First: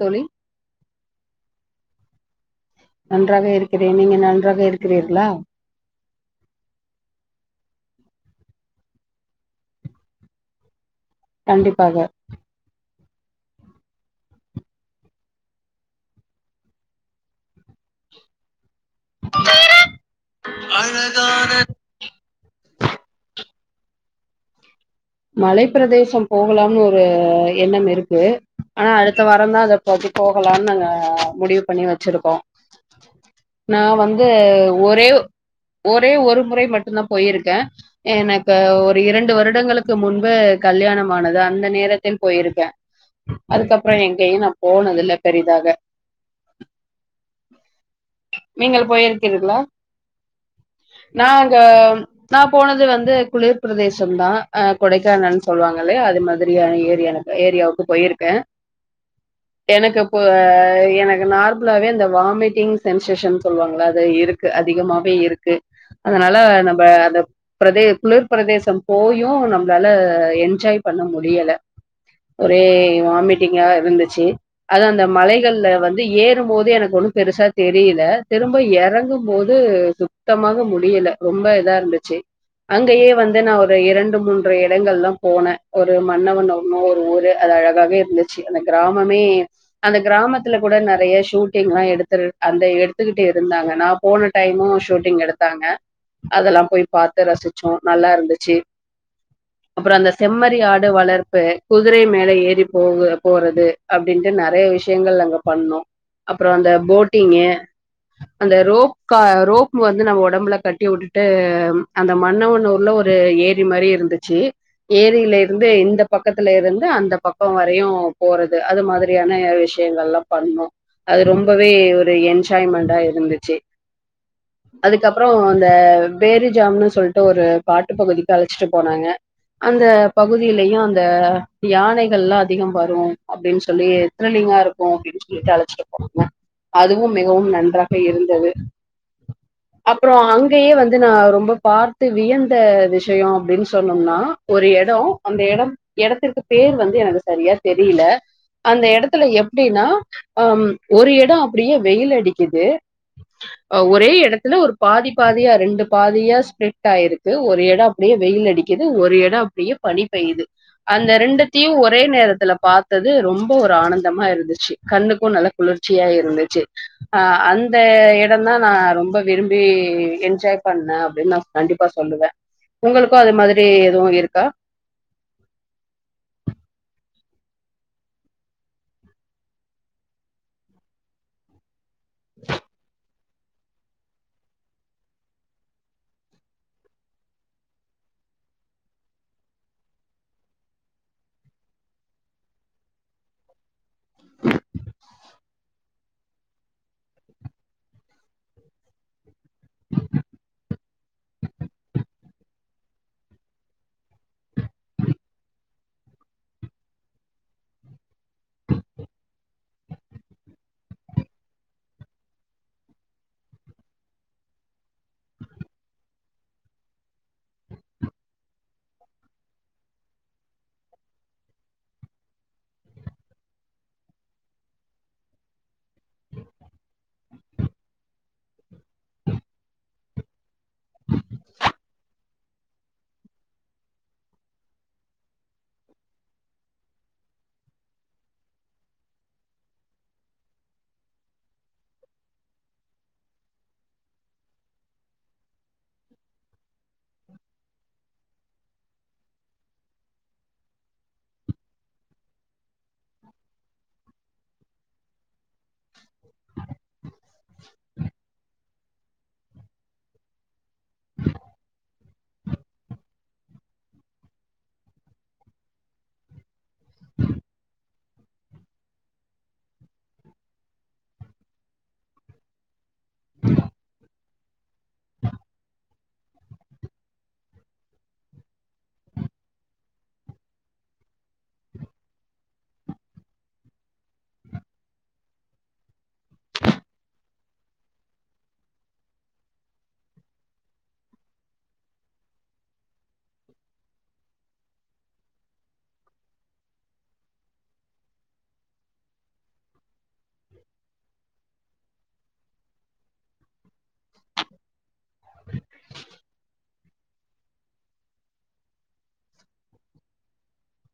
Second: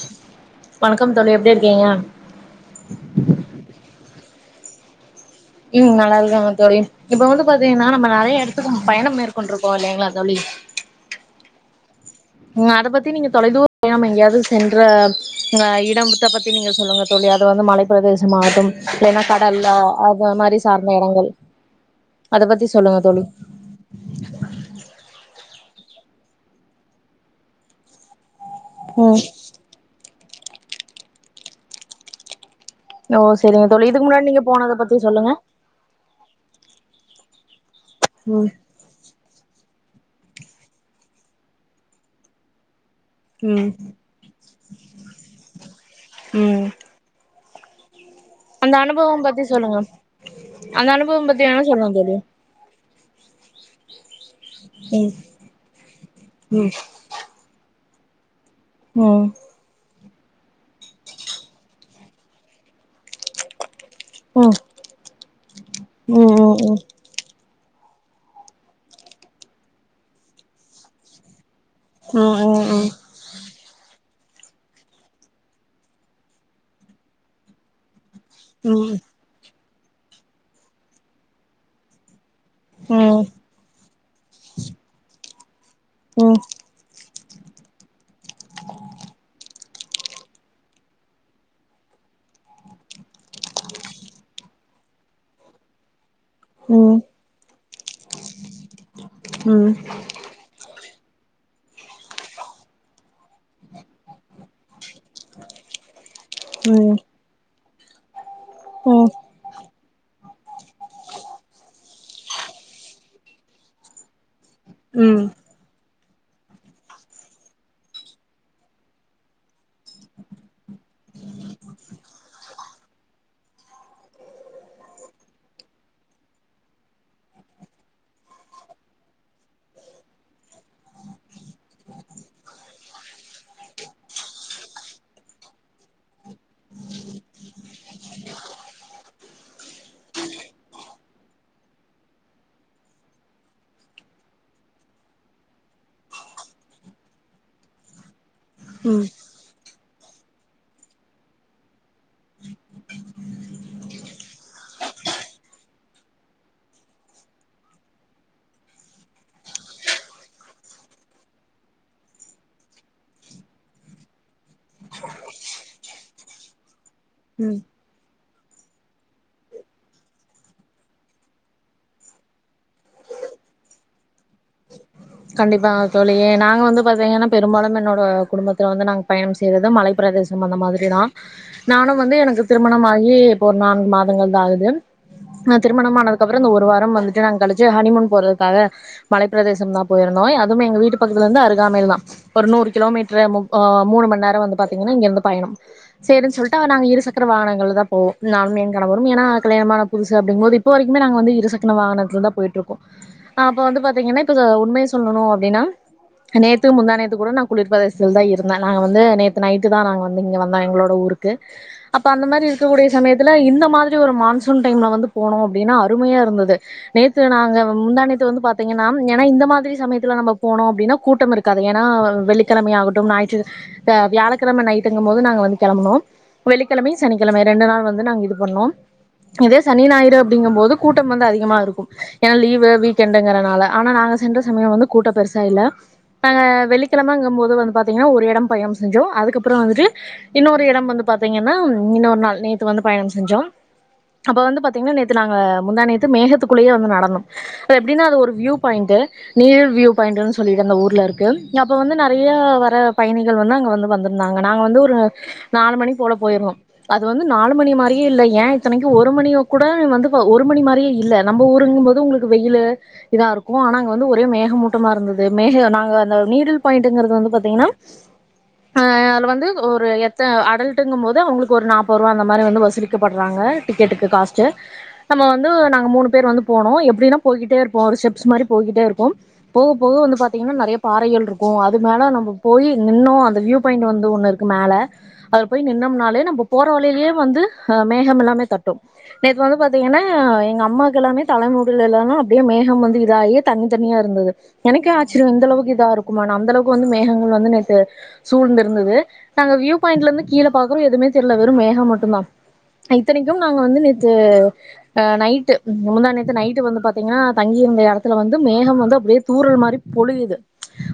தோழி வணக்கம் தோழி எப்டி [unintelligible] நன்றாக இருக்கிறேன் நீங்க என்னா நன்றாக இருக்கிறீர்களா பாத்தீங்கனா நம்ம நறைய எடத்துக்கு பயணம் மேற்கொண்ட்ருக்கோ இல்லைங்களா தோழி கண்டிப்பாக ம் அத பத்தி நீங்க தொலைதூர பயன் எங்யாவது சென்ற ஆ இடம் த்த பத்தி நீங்க சொல்லுங்க தோழி அது வந்து மலைப்பிரதேசமாகட்டும் இல்லைன்னா கடல்ல அத மாரி சார்ந்த இடங்கள் அத பத்தி சொல்லுங்க தோழி மலைப் பிரதேசம் போகலாம்னு ஒரு எண்ணம் இருக்கு ஆனா அடுத்த ம் வாரம் தா அத ப போகலான்னு நாங்க முடிவு பண்ணி வச்சிருக்கோ ஓ செரிங்க நா தோழி இதுக்கு வந்து முன்னாடி நீங்க போனத பத்தி ஒரே சொல்லுங்க ஒரே ஒரு முறை மட்டு தா போயிருக் க்கே ம் எனக்கு ஒரு இரண்டு வருடங்களுக்கு க்கு முன்பு கல்யாணம் ஆனது அந்த நேரத்தில் போயிருக்கே ம் அதுக்கப்புற எங்கயு நா போனதுல பெரிதாக ம் அந்த நீங்கள் அனுபவம் பத்தி போயிருக்கீங்களா சொல்லுங்க அந்த அனுபவம் பத்தி நாங்க வேணா சொல்லுங்க தோழி நா போனது வந்து இந்த குளிர் பிரதேசம் தா அ ம் கொடைக்கானல்ன் சொல்வாங்க இல்லயா அது மாதுரியா ம் ஏரியானக்கு ஏரியாவு போயிருக்க ம் எனக்கு நார்மலாவே இந்த வாமிட்டிங் சென்சேஷன் சொல்லவாங்ளா அது இருக்கு ம் அதிகமாவே இருக்கு அதனால ம் ம் ம் நம்ம அந்த பிரதே குளிர் பிரதேச போய் யு நம்ப்ளால என்ஜாய் பண்ண முடியல ஒரே கண்டிப்பா வாமிட் டிங்கா இருந்துச்சு அது அந்த மலைகள்ல வந்து ஏறும்போது எனக்கு ஒன்னும் பெருசா தெரியில திரும்ப எறங்கும்போது வந்து சுத்தமாக முடியல ரொம்ப இதா இருந்துச்சு அங்கயே வந்து நா ஒரு இரண் மூன்று இடங்கள்லா போன ஒரு மன்னவண்னூர் ஒரு ஊரு அது அழகாவே இருந்துச்சு அந்த கிராமமே அந்த கிராமத்துல கூட நறய ஷூட்டிங்லா எடுத்துரு அந்த எடுத்துக்கிட்டு இருந்தாங்க நா போன டைமு ஷூட்டிங் எடுத்தாங்க அதல்லாம் போய் பாத்து ரசிச்சோ நல்லா இருந்துச்சு அப்புற அந்த செம்மரி ஆ காடு வளர்ப்பு குதிரை மேல ஏறி போகு போறது அப்டின்ட்டு நறைய விஷ் ஷ்யங்கள் அங்க பண்னோ அப்றோ அந்த போட்டிங்கு அந்த ரோப் கா ரோப் வந்து நம்ம ஒடம்ல கட்டி உட்டுட்டு அந்த மண்ணவன்னூர்ல ஒரு ஏரி மரி இருந் ருச்சி ஏரியில இருந்து இந்த பக்கத்துல இருந்து அந்த பக்கோ வரையு போறது அது மாதுரியான விஷ்யங்கலா பண்ணோ அது ரொம்பவே ஒரு என்ஜாய்மண்டா இருந்துச்சு அதுக்கப்புறோ அ பேரிஜாம் னு சொல்லிட்டு ஒரு பாட்டு பகுதிக்கு அழச்சிட்டு போனாங்க அந்த பகுதியிலயு அந்த யானைகள்லா அதிக வரு அப்டின்னு சொல்லி த்ரில்லிங்கா இருக்கு அப்படின்னு சொல்லிட்டு அழைச்சிட்டு போனாங்க அதுவும் மிகவும் நன்றாக இருந்தது அப்புற அங்கயே வந்து நான் ரொம்ப பாத்து வியந்த விஷயோ அப்டின்னு சொல்னும்னா ஒரு எடோ அந்த எடோ எடத்திற்கு பேர் வந்து எனக்கு சரியா தெரிய்ல அந்த இடத்துல எவ் அப்படின்னா அ ஒரு இடம் அப்படியே வெயில் அடிக்குது ஒரே இடத்துல ஒரு பாதி பாதியா ரெண்டு பாதியா ஸ்பிலிட் ஆயிருக்கு ஒரு இடம் அப்படியே வெயில் அடிக்கு து ஒரு இடம் அப்படியே பனி பெய்யுது அந்த ரெண்டுத்தையும் ஒரே நேரத்துல பாரத்தது ரொம்ப ஒரு ஆனந்தமா இருந்துச்சு கண்ணுக்கும் நல்ல குளிர்ச்சியா இருந்துச்சு ஆ அந்த இட ம்தா நா ரொம்ப விரும்பி என்ஜாய் பண்ணே அப்படின்னு நா கண்டிப்பா சொல்லுவே உங்களுக்கும் அது மாதிரி எதுவும் இருக்கா கண்டிப்பா தோழி நாங்க வந்து பாத்தீங்கன்னா பெரும்பாலும் என்னோட குடும்பத்துல வந்து நாங்க பயணம் செய்யறது மலை பிரதேசம் அந்த மாதிரிதா நானும் வந்து எனக்கு திருமணமாகி ஒரு நான்கு மாதங்கள் தா ஆகுது திருமணம்மானனதுக்கு அப்புறம் இந்த ஒரு வாரம் வந்துட்டு நாங்க கழிச்சு ஹனிமூன் போறதுக்காக மலைப்ப பிரதேசம் தா போயிருந்தோ அதுவும் எங்க வீட்டு பக்கத்துல இருந்து அருகாமையல தா நூறு கிலோமீட்டர் மூணு ம நேரம் வந்து பாத்தீங்கன்னா இங்க இருந்து பயணம் சரினு சொல்லிட்டு நா இருசக்கர வாகங்கள்ல தா போவோ நானும் கணவரும் ஏன்னா கல்யாணமான புதுசு அப்ப இப்ப வரைக்குமே நாங்க வந்து இருசக்கர வாகனத்துல தா போயிட்டு இருக்கோம் அப்ப வந்து பாத்தீங்கன்னா இ உண்மை சொல்லணும் அப்படினா நேத்து முந்தாநேத்து கூட நா குளிர்பிரதேசத்துல தா இருந்தேன் நா நேத்து நைட் இங்க வந்தோம் எங்களோட அப்பா ஊருக்கு அந்த மாதிரி இருக்கூடிய சமயத்துல இந்த மாதிரி ஒரு மான்சூன் டைம்ல வந்து போன அப்படின்னா அருமையா இருந்தது நேத்து நாங்க முந்தா நேத்து வந்து பாத்தீங்கன்னா என இந்த மாதிரி சமயத்துல நம்ப போனோ அப்பிடின்னா கூட்டம் இருக்காது ஏன்னா வெள்ளிக்கிழமை ஆகட்டும் ஞாயிற்று வியாழக்கிழமை நைட்டு போது நாங்க வந்து கிளம்பனோம் வெள்ளிக்கிழ சனிக்கிழ ரண்டு நாள் வந்து நாங்க இது பண்ணோ இதே சனி ஞாயிறு அப்படிங்கும் போது கூட்டம் வந்து அதிகமா இருக்கும் ஏன்னா லீவ் வீக்கெண்ட்ங்கறனால ஆனா நாங்க சென்ற சமயம் வந்து கூட்டம் பெருசு இல்ல நாங்க வெள்ளிக்கிழமங்க போது வந்து பாத்தீங்கன்ன ஒரு இடம் பயணம் செஞ்ச அதுக்கப்புறம் வந்து இன்னொரு இடம் வந்து பாத்திங்கன்ன இன்னரு நாள் நேத்து வந்து பயணம் செஞ்சோம் அப்ப வந்து பாத்தீங்கன்னா நேத்து நாங்க முந்தா நேத்து மேகத்துக்குள்ளேயே நடந்தோ அது எப்படின்னா அது ஒரு வியூ பாயிண்ட் நீர் வியூ பாயிண்ட்ன்னு சொல்லிட்டு அந்த ஊர்ல இருக்கு அப்போ வந்து நிறைய வர பயணிகள் வந்து அங்க வந்து வந்திருந்தாங்க நாங்க வந்து ஒரு நாலு மணி போல போயிருந்தும் அது வந்து நாலு மணி மாதிரியே இல்ல ஏன் இத்தனைக்கு ஒரு மணி கூட வந்து ஒரு மணி மாதிரிய இல்ல நம்ம ஊருங்கும்போது உங்களுக்கு வெயில் இதா இருக்கும் ஆனா அங்க ஒரே மேகமூட்டமா இருந்தது மேக நாங்க அந்த நீடில் பாயிண்ட்ன் கருது வந்து பாத்திகனா ஆ அதுல வந்து எத் அடல்ட் அடல்ட்டு போது அவகளுக்கு ஒரு நாப்பது ரூப அந்த மாதிர வசு லிக்படுறாங்க டிக்கெட்டுக்கு காச நம்ம வந்து நாங்க மூணு பேரு வந்து போனோ எப்படின்னா போயிட்டே இருப்போம் ஒரு ஸ்டெப்ஸ் மாதிரி போயிட்டே இருப்போம் போக போக வந்து பாத்தீங்கன்னா நிறைய பாறைகள் இருக்கும் அது மேல நம்ம போய் நின்னோ அந்த வியூ பாயிண்ட் வந்து ஒண்ணு இருக்கு மேல அது போய் நின்னோம்னாலே நம்ம போற வழியிலேயே வந்து அ மேகம் எல்லாமே தட்டும் நேத்து வந்து பா்த்தீங்கன்னா எங்க அம்மாவுக்கு எல்லாமே தலைமுடில எல்லாமே அப்படியே மேகம் வந்து இதாகி தண் எனக்கே ஆச்சரியம் இந்தளவுக்கு இதா இருக்குமா அந்த அளக்கு வந்து மேகங்கள் வந்து நேத்து சூழ்ந்து இருந்தது நாங்க வியூ பாய்ண்ட்ல இருந்து கீழே பாக்குறோம் எதுவுமே தெரியல வெறும் மேகம் மட்டும்தா இத்தனைக்கும் நாங்க வந்து நேத்து நைட்டு முந்தாணேத்து நைட்டு வந்து பாத் திங்கன்னா தங்கிருந்த இடத்துல வந்து மேகம் வந்து அப்படியே தூரல் மாதிரி பொழியுது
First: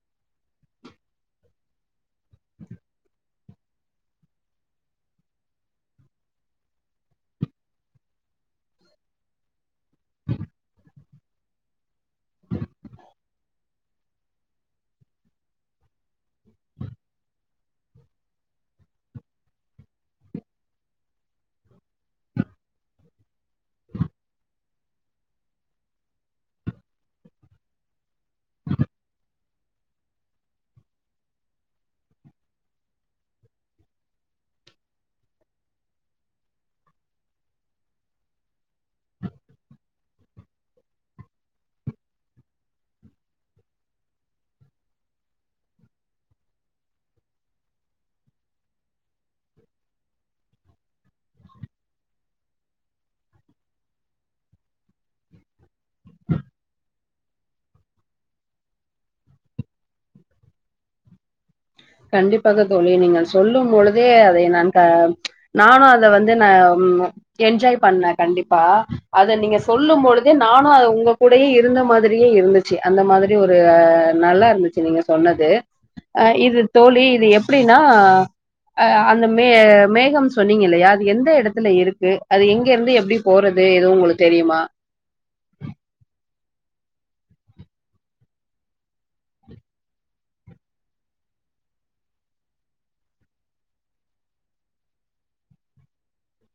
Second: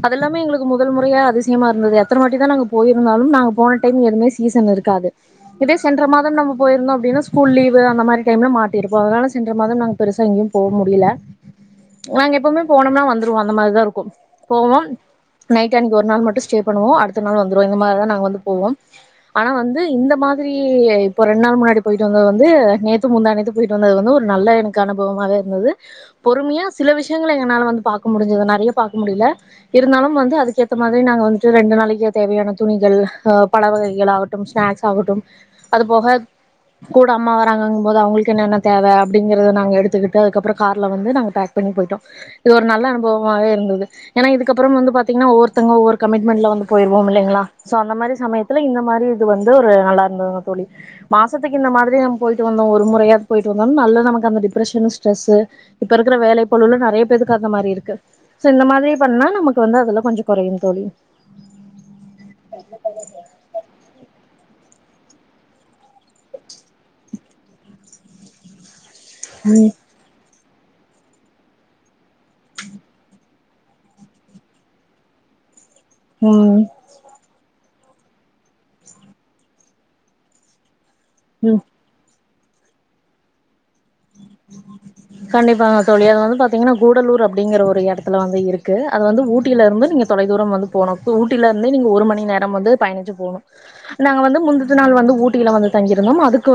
அதெல்லாமே எங்களுக்கு முதல் முறையா அதிசயமா இருந்தது எத்தன வாட்டி போயிருந்தாலும் நா போன டைம் எதுவுமே சீசன் இருக்காது சென்ற மாதம் போயிருந்தோம் அப்டின்னா ஸ்கூல் லீவு மாதிரி டைம்ல மாட்டிருப்போம் அதனால சென்ற மாதம் பெருசா இங்கயும் போக முடியல நாங்க எப்பவுமே போனம்னா வந்துருவோம் அந்த மாதிரிதா இருக்கும் போவோம் நைட் அன் கோ ஒரு நாள் மட்டும்ஸ்டே பண்ணுவோம் அடுத்த நாள் வந்துடும் இந்த மாதிரி தா நாங்க வந்து போவோம் ஆனா வந்து இந்த மாதிரி இப்போ ரெண்டு நாள் முன்னாடி போயிட்டு வந்தது வந்து நேத்து முந்தா நேத்து போயிட்டு வந்தது வந்து ஒரு நல்ல எனக்கு அனுபவமாவே இருந்தது பொறுமையா சில விஷயங்கள் எங்களனால வந்து பாக்க முடிஞ்சது நிறைய பாக்க முடியல இருந்தாலும் வந்து அதுக்கேற்ற மாதிரி நாங்கள் வந்துட்டு ரெண்டு நாளைக்க தேவையான துணிகள் பழ வகைகள் ஆகட்டும் ஸ்நாக்ஸ் ஆகட்டும் அது போக கூட அம்மா வராங்கனும்போது அவங்களுக்கு என்னென்ன தேவை அப்படிங்கிறத நாங்க எடுத்துக்கிட்டு அதுக்கப்புறம் காரல்ல வந்து நாங்க பேக் போயிட்டோ இது ஒரு நல்ல அனுபவ இருந்ததுது ஒவ்வொருத்தவங்க ஒவ்வொரு கமிட்மென்ட்ல வந்து போயிடுவோம் இல்லைங்களா அந்த மாதிரி சமயத்தில இங்க மாதிரி வந்து நல்லாருந்துதுங்க தோழி மாசத்துக்கு இந்த மாதிரி போய்ட்டு வந்தோம் ஒரு முறை ஆது போயிட்டு வந்த நல்ல நமக்கு அந்த டிப்ரெஸியன் ஸ்ட்ரெஸ் இப்ப இருக்குற வேலை பழுல நிறைய பேருக்கு அந்த மாதிரி இருக்கு சோ இந்த மாதிரி பண்ணா நமக்கு வந்து அதெல்லாம் கொஞ்சம் குறையும் தோழி கண்டிப்பாக தோழி நீங்கள் சொல்லும் பொழுதே அதை நா நானும் அதுல வந்து நான் என்ஜாய் பண்ணே கண்டிப்பா அத நீங்க ம் சொல்லும் பொது இதே நானும் உங்க கூடையே இருந்த மாதிரி மாறியே இருந்துச்சு அந்த மாதிரி இப்டி ஒரு நல்லா இருந்துச்சு நீங்க சொன்னது ஆ இது ம் தோழி இது எப்டி அந்த ஆ அந்த மே மேகம் சொன்னீங்க இல்லையா அது எந்த ம் எடத்துல இருக்கு அது எங்க இருந்து எப்படி போறது எதுவும் உங்களுக்கு தெரியுமா கண்டிப்பாக தோழி அது வந்து பாத் தீங்கன்னா கூடலூர் அப்டிங்கிற ஒரு எடத்துல வந்து இருக்கு அது வந்து ஊட்டிலேருந்து நீங்கள் தொலை தூரம் வந்து போணும் இப்ப ஊட்டிலருந்தே நீங்கள் ஒரு மணி நேரம் வந்து பயணிச்சு போணும் நாங்க வந்து முந்துன நாள் வந்து ஊட்டியில் வந்து தங்கியிருந்தோம் அதுக்கு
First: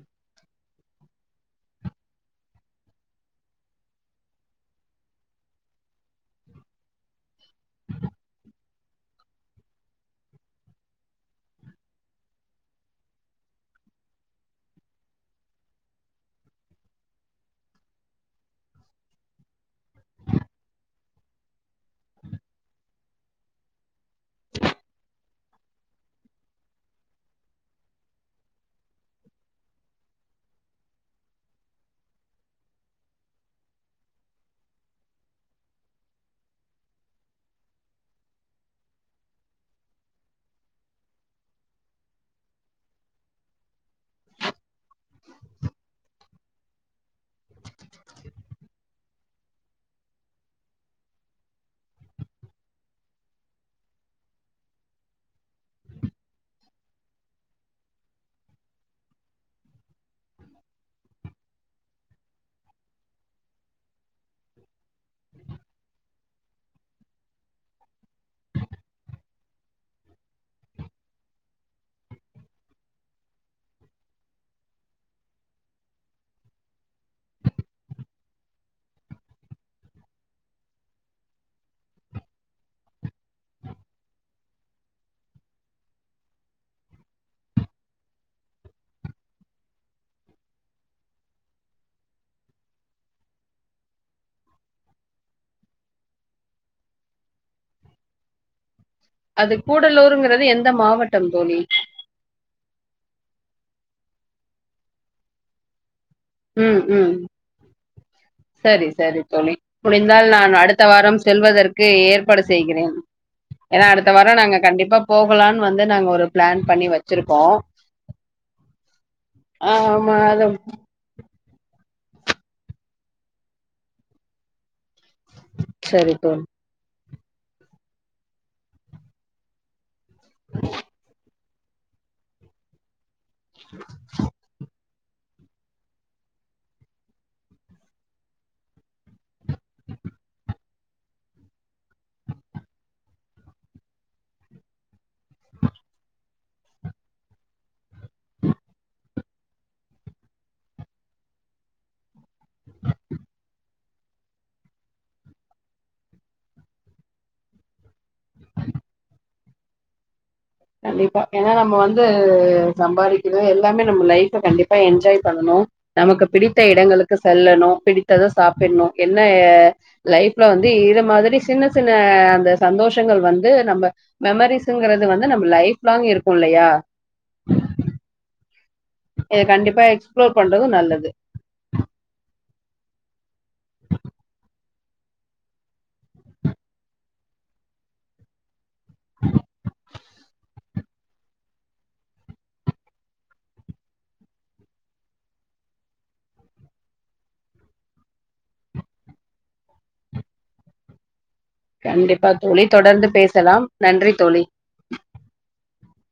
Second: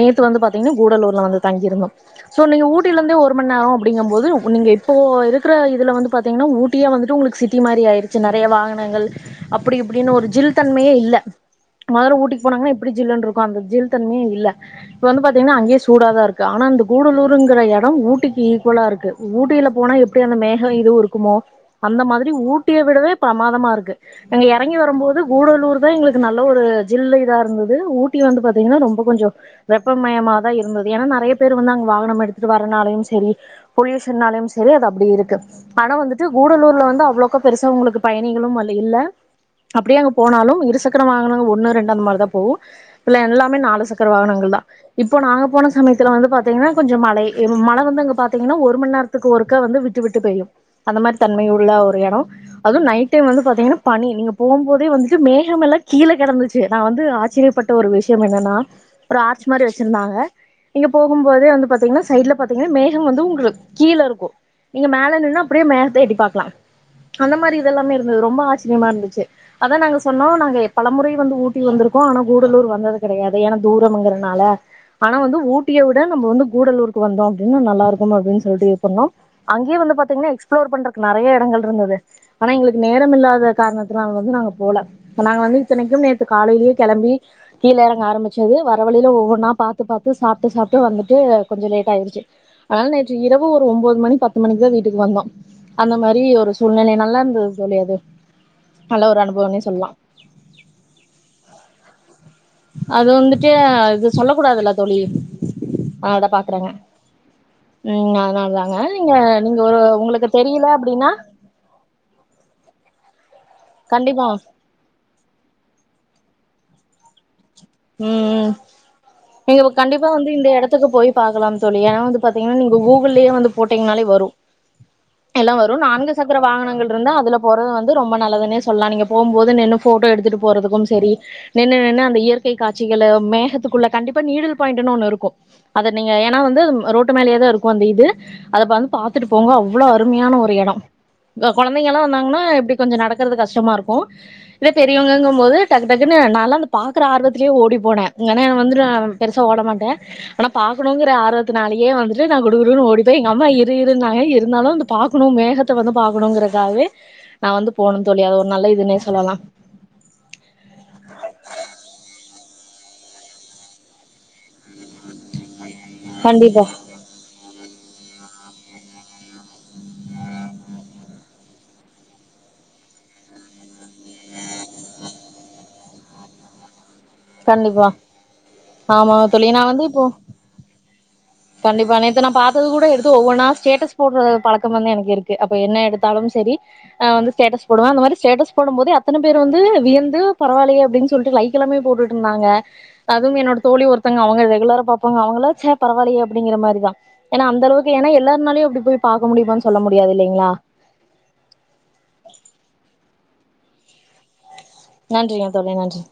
நேத்து வந்து பாத்தீங்கன்னா கூடலூர்ல வந்து தங்கியிருந்தோம் சோ நீங்க ஊட்டில இருந்தே ஒரு மண் நேரம் அப்டிங்கம் போது நீங்க இப்போ இருக்கிற இதுல வந்து பாத்தீங்கன்னா ஊட்டியே வந்துட்டு உங்களுக்கு சிட்டி மாரி ஆயிருச்சு நெறைய வாகனங்கள் அப்டி இப்டின்னு ஒரு ஜில் தன்மையே இல்ல மரு ஊட்டிக்கு போனாங்கன்னா எப்டி ஜில்லுனு இருக்கும் அந்த ஜில் தன்மையே இல்ல இப்ப வந்து பாத்தீங்கன்னா அங்கேயே சூடாதா இருக்கு ஆனா அந்த கூடலூருங்கிற இடம் ஊட்டிக்கு ஈக்குவலா இருக்கு ஊட்டியில போனா எப்படி அந்த மேகம் இதுவும் இருக்குமோ அந்த மாதிரி ஊட்டியை விடவே பிரமாதமா இருக்கு எங்க இறங்கி வரும்போது கூடலூர் தான் எங்களுக்கு நல்ல ஒரு ஜில்லு இதா இருந்தது ஊட்டி வந்து பாத்தீங்கன்னா ரொம்ப கொஞ்சம் வெப்பமயமாதா இருந்தது ஏன்னா நெறைய பேர் வாகனம் எடுத்து வர்றநாலயும் சேரி பொலிசன் நாளையும் சரி அப்படி இருக்கு ஆனா வந்துடு கூடலூர்ல வந்து அவளோக்க பெருசா உங்களுக்கு பயணிகளும் அங்க இல்ல அப்படிய அங்க போனாலும் இரு சக்கர வகன ஒண்னு ரெண்டு அந்த மாரிதான் போவும்இல்ல எல்லாமே நாலு சக்கர வாகனங்கள் தான் இப்போ நாங்க போன சமயத்துல வந்து பாத் கொஞ்சம் மழை மழ வந்து அங்க பாத்திங்கன்னா ஒரு மணி நேரத்துக்கு ஒருக்கா வந்து விட்டு விட்டு பெயும் அந்த மாரி தன்மையுள்ள ஒரு இடம் அதும் நைட்டைம் வந்துபாத்திங்கனா பனி நீங்க போம்போதே வந்து மேகமெல்ல கீழே கிடந்துச்சு நான் வந்து ஆச்சரியப்பட்ட ஒரு விஷயம் என்னன்னா ஒரு ஆர்ச் மாரி வச்சிருந்தாங்கங்க இங்க போகும் போம்போதே வந்து பாத்திங்கன்னா சைடுல பாத்திங்கன்னா மேகம் வந்து உங்களுக்கு கீழே இருக்கும் நீங்க மேல நின்னா அப்படியே மேகத்தை எட்டி பாக்கலாம் அந்த மாரி இதெல்லாமே இருந்தது ரொம்ப ஆச்சரியமா இருந்துச்சு அதான் நாங்க சொன்னோம் நாங்க பல முறை வந்து ஊட்டி வந்திருக்கோம் ஆனா கூடலூர் வந்தது கிடையாது ஏன்னா தூரம்ங்கறனால ஆனா வந்து ஊட் ஊட்டியவிட நம்ம வந்து கூடலூருக்கு வந்தோம் அப்படின்னு நல்லா இருக்கும் அப்படின்னு சொல்லிட்டு இது பண்ணோம் அங்கேவந்து பாத்தீங்கன்னா எக்ஸ்ப்ளோர் பண்றக்கு நிறைய இடங்கள் இருந்தது ஆனா எங்களுக்கு நேரம் இல்லாத காரணத்தினால வந்து நாங்க போல நாங்க வந்து இத்தனைக்கும் நேற்று காலையேயே கிளம்பி கீழ இறங்க ஆரம்பிச்சது வர வழியில ஒவ்வொ நாள் பாத்து பாத்து சாப் ட்டு சாப்ட்டு வந்துட்டு கொஞ்சம் லேட் ஆயிருச்சு அதனால நேற்று இரவு ஒரு ஒம்போது மணி பத்து மணிக்கு தான் வீட்டுக்கு வந்தோம் அந்த மாரி ஒரு சூழ்நிலை நல்லா இருந்தது தோழி அது நல்ல ஒரு அது அனுபவம்னே சொல்லா கூடலூருங்கிறது எந்த மாவட்டம் தோழி அது வந்துட்டு இது சொல்ல கூடாதுல்ல தோழி [inaudible] பாக்குறேங்க ம் ம் ம் அதனால தாங்க சரி நீங்க சரி தோழி நீங்க ஒரு உங்களுக்கு முடிந்தால் நான் தெரியல அடுத்த அப்டின்னா வாரம் செல்வதற்கு ஏற்பாடு செய்கிறேன் ஏன்னா அடுத்த கண்டிப்பா வாரம் நாங்க கண்டிப்பா போகலாம்னு வந்து நாங்க ஒரு பிளான் பண்ணி வச்சுருக்கோம் ம் ம் நீங்க கண்டிப்பா ஆமா வந்து அது இந்த இடத்துக்கு போய் பாக்கலாம் தோழி ஏன் வந்து பாத்தீங்கன்னா நீங்க கூகுள்யே வந்து போட்டீங்கன்னாலே வரும் எல்லாவரும் நான்கு சரி சக்கர தோழி வாகனங்கள் இருந்த அதுல போற வந்து ரொம்ப நல்லதுன்னே சொல்லலாம் நீங்க போகும்போது நின்ம்னு போட்டோ எடுத்துட்டு போறதுக்கும் சரி நின்னு நின்னு அந்த இயற்கை காச்சிக்கல மேகத்துக்குள்ள கண்டிப்பா நீடில் பாய்ண்டுனு ஒன்னு இருக்கும் கும் அத நீங்க ஏன்னா வந்து ரோட்டு மேலேயே தான் இருக்கும் அந்த இது அதை வந்து பாத்துட்டு போங்க அவ்வளோ அருமையான ஒரு இடம் குழந்தைங்கல்லாம் வந்தாங்கன்னா இப்படி கொஞ்சம் நடக்கறது கஷ்டமா இருக்கும் இத பெரியவங்கங்கும் போது டக்கு டக்குன்னு நல்லா அந்த பாக்குற ஆர்வத்தை இதுலேயே ஓடி போனேன் வந்து நான் பெருசா ஓட மாட்டேன் ஆனா பார்கக்கணுங்கிற ஆர்வத்துநாலயே வந்துட்டு நான் குடுகுடுன்னு ஓடிப்போய் எங்க அம்மா இரு இரு இருந்நாங்க இருந்தாலும் அந்து பார்க்கணும் மேகத்தை வந்து பார்கக்கணுங்கறக்காகவே நான் வந்து போணும் தோழி அது ஒரு நல்ல இதுன்னே சொல்லலாம் கண்டிப்பா ஏன்னா நம்ம வந்து சம்பாதிக்றது எல்லாமே நம்ம லைஃப் கண்டிப்பா என்ஜாய் பண்ணனும் நமக்கு பிடித்த கண்டிப்பா இடங்களுக்கு செல்லணும் பிடித்தத சாப்ட சாப்பிடணும் என்ன லைஃப்ல வந்து இது மாதிரி சின்ன சின்ன அந்த சந்தோஷங்கள் வந்து நம்ம மெமரிஸ்ங்கிறது வந்து லைப் லாங் இருக்கும் இல்லையா கண்டிப்பா ஆமா இத தோழி நான் கண்டிப்பா வந்து இப்போ எக்ஸ்ப்ளோர் பண்றது நல்லது கண்டிப்பா நேத்து நான் பாத்தது கூட எடுத்து ஒவ்வொன்னா ஸ்டேட்டஸ் போட்றது பா [unintelligible] எனக்கு இருக்கு அப்ப என்ன எடுத்தாலும் சரி நா வந்து ஸ்டேட்டஸ் போடுவே அந்த மாரி ஸ்டேட்டஸ் போடும்போதே அத்தன பேரும் வந்து வியந்து பரவில்லையே அப்டின்னு சொல்லிட்டு லைக் எல்லாம் போடு இருந்தாங்க அதுவும் என்னோட தோழி ஒருத்தங்க அவங்க ரெகுலரா பாப்பாங்க அவங்களா சே பரவால்லயே அப்டிங்கிற மாரிதா ஏன்னா அந்த அளவுக்கு ஏன்னா எல்லாருனாலயும் அப்டி போய் பாக்க முடியுமானு சொல்ல முடியாது இல்லைங்களா கண்டிப்பா தோழி தொடர்ந்து பேச சலாம் நன்றி தோழி நன்றிங்க தோழி நன்றி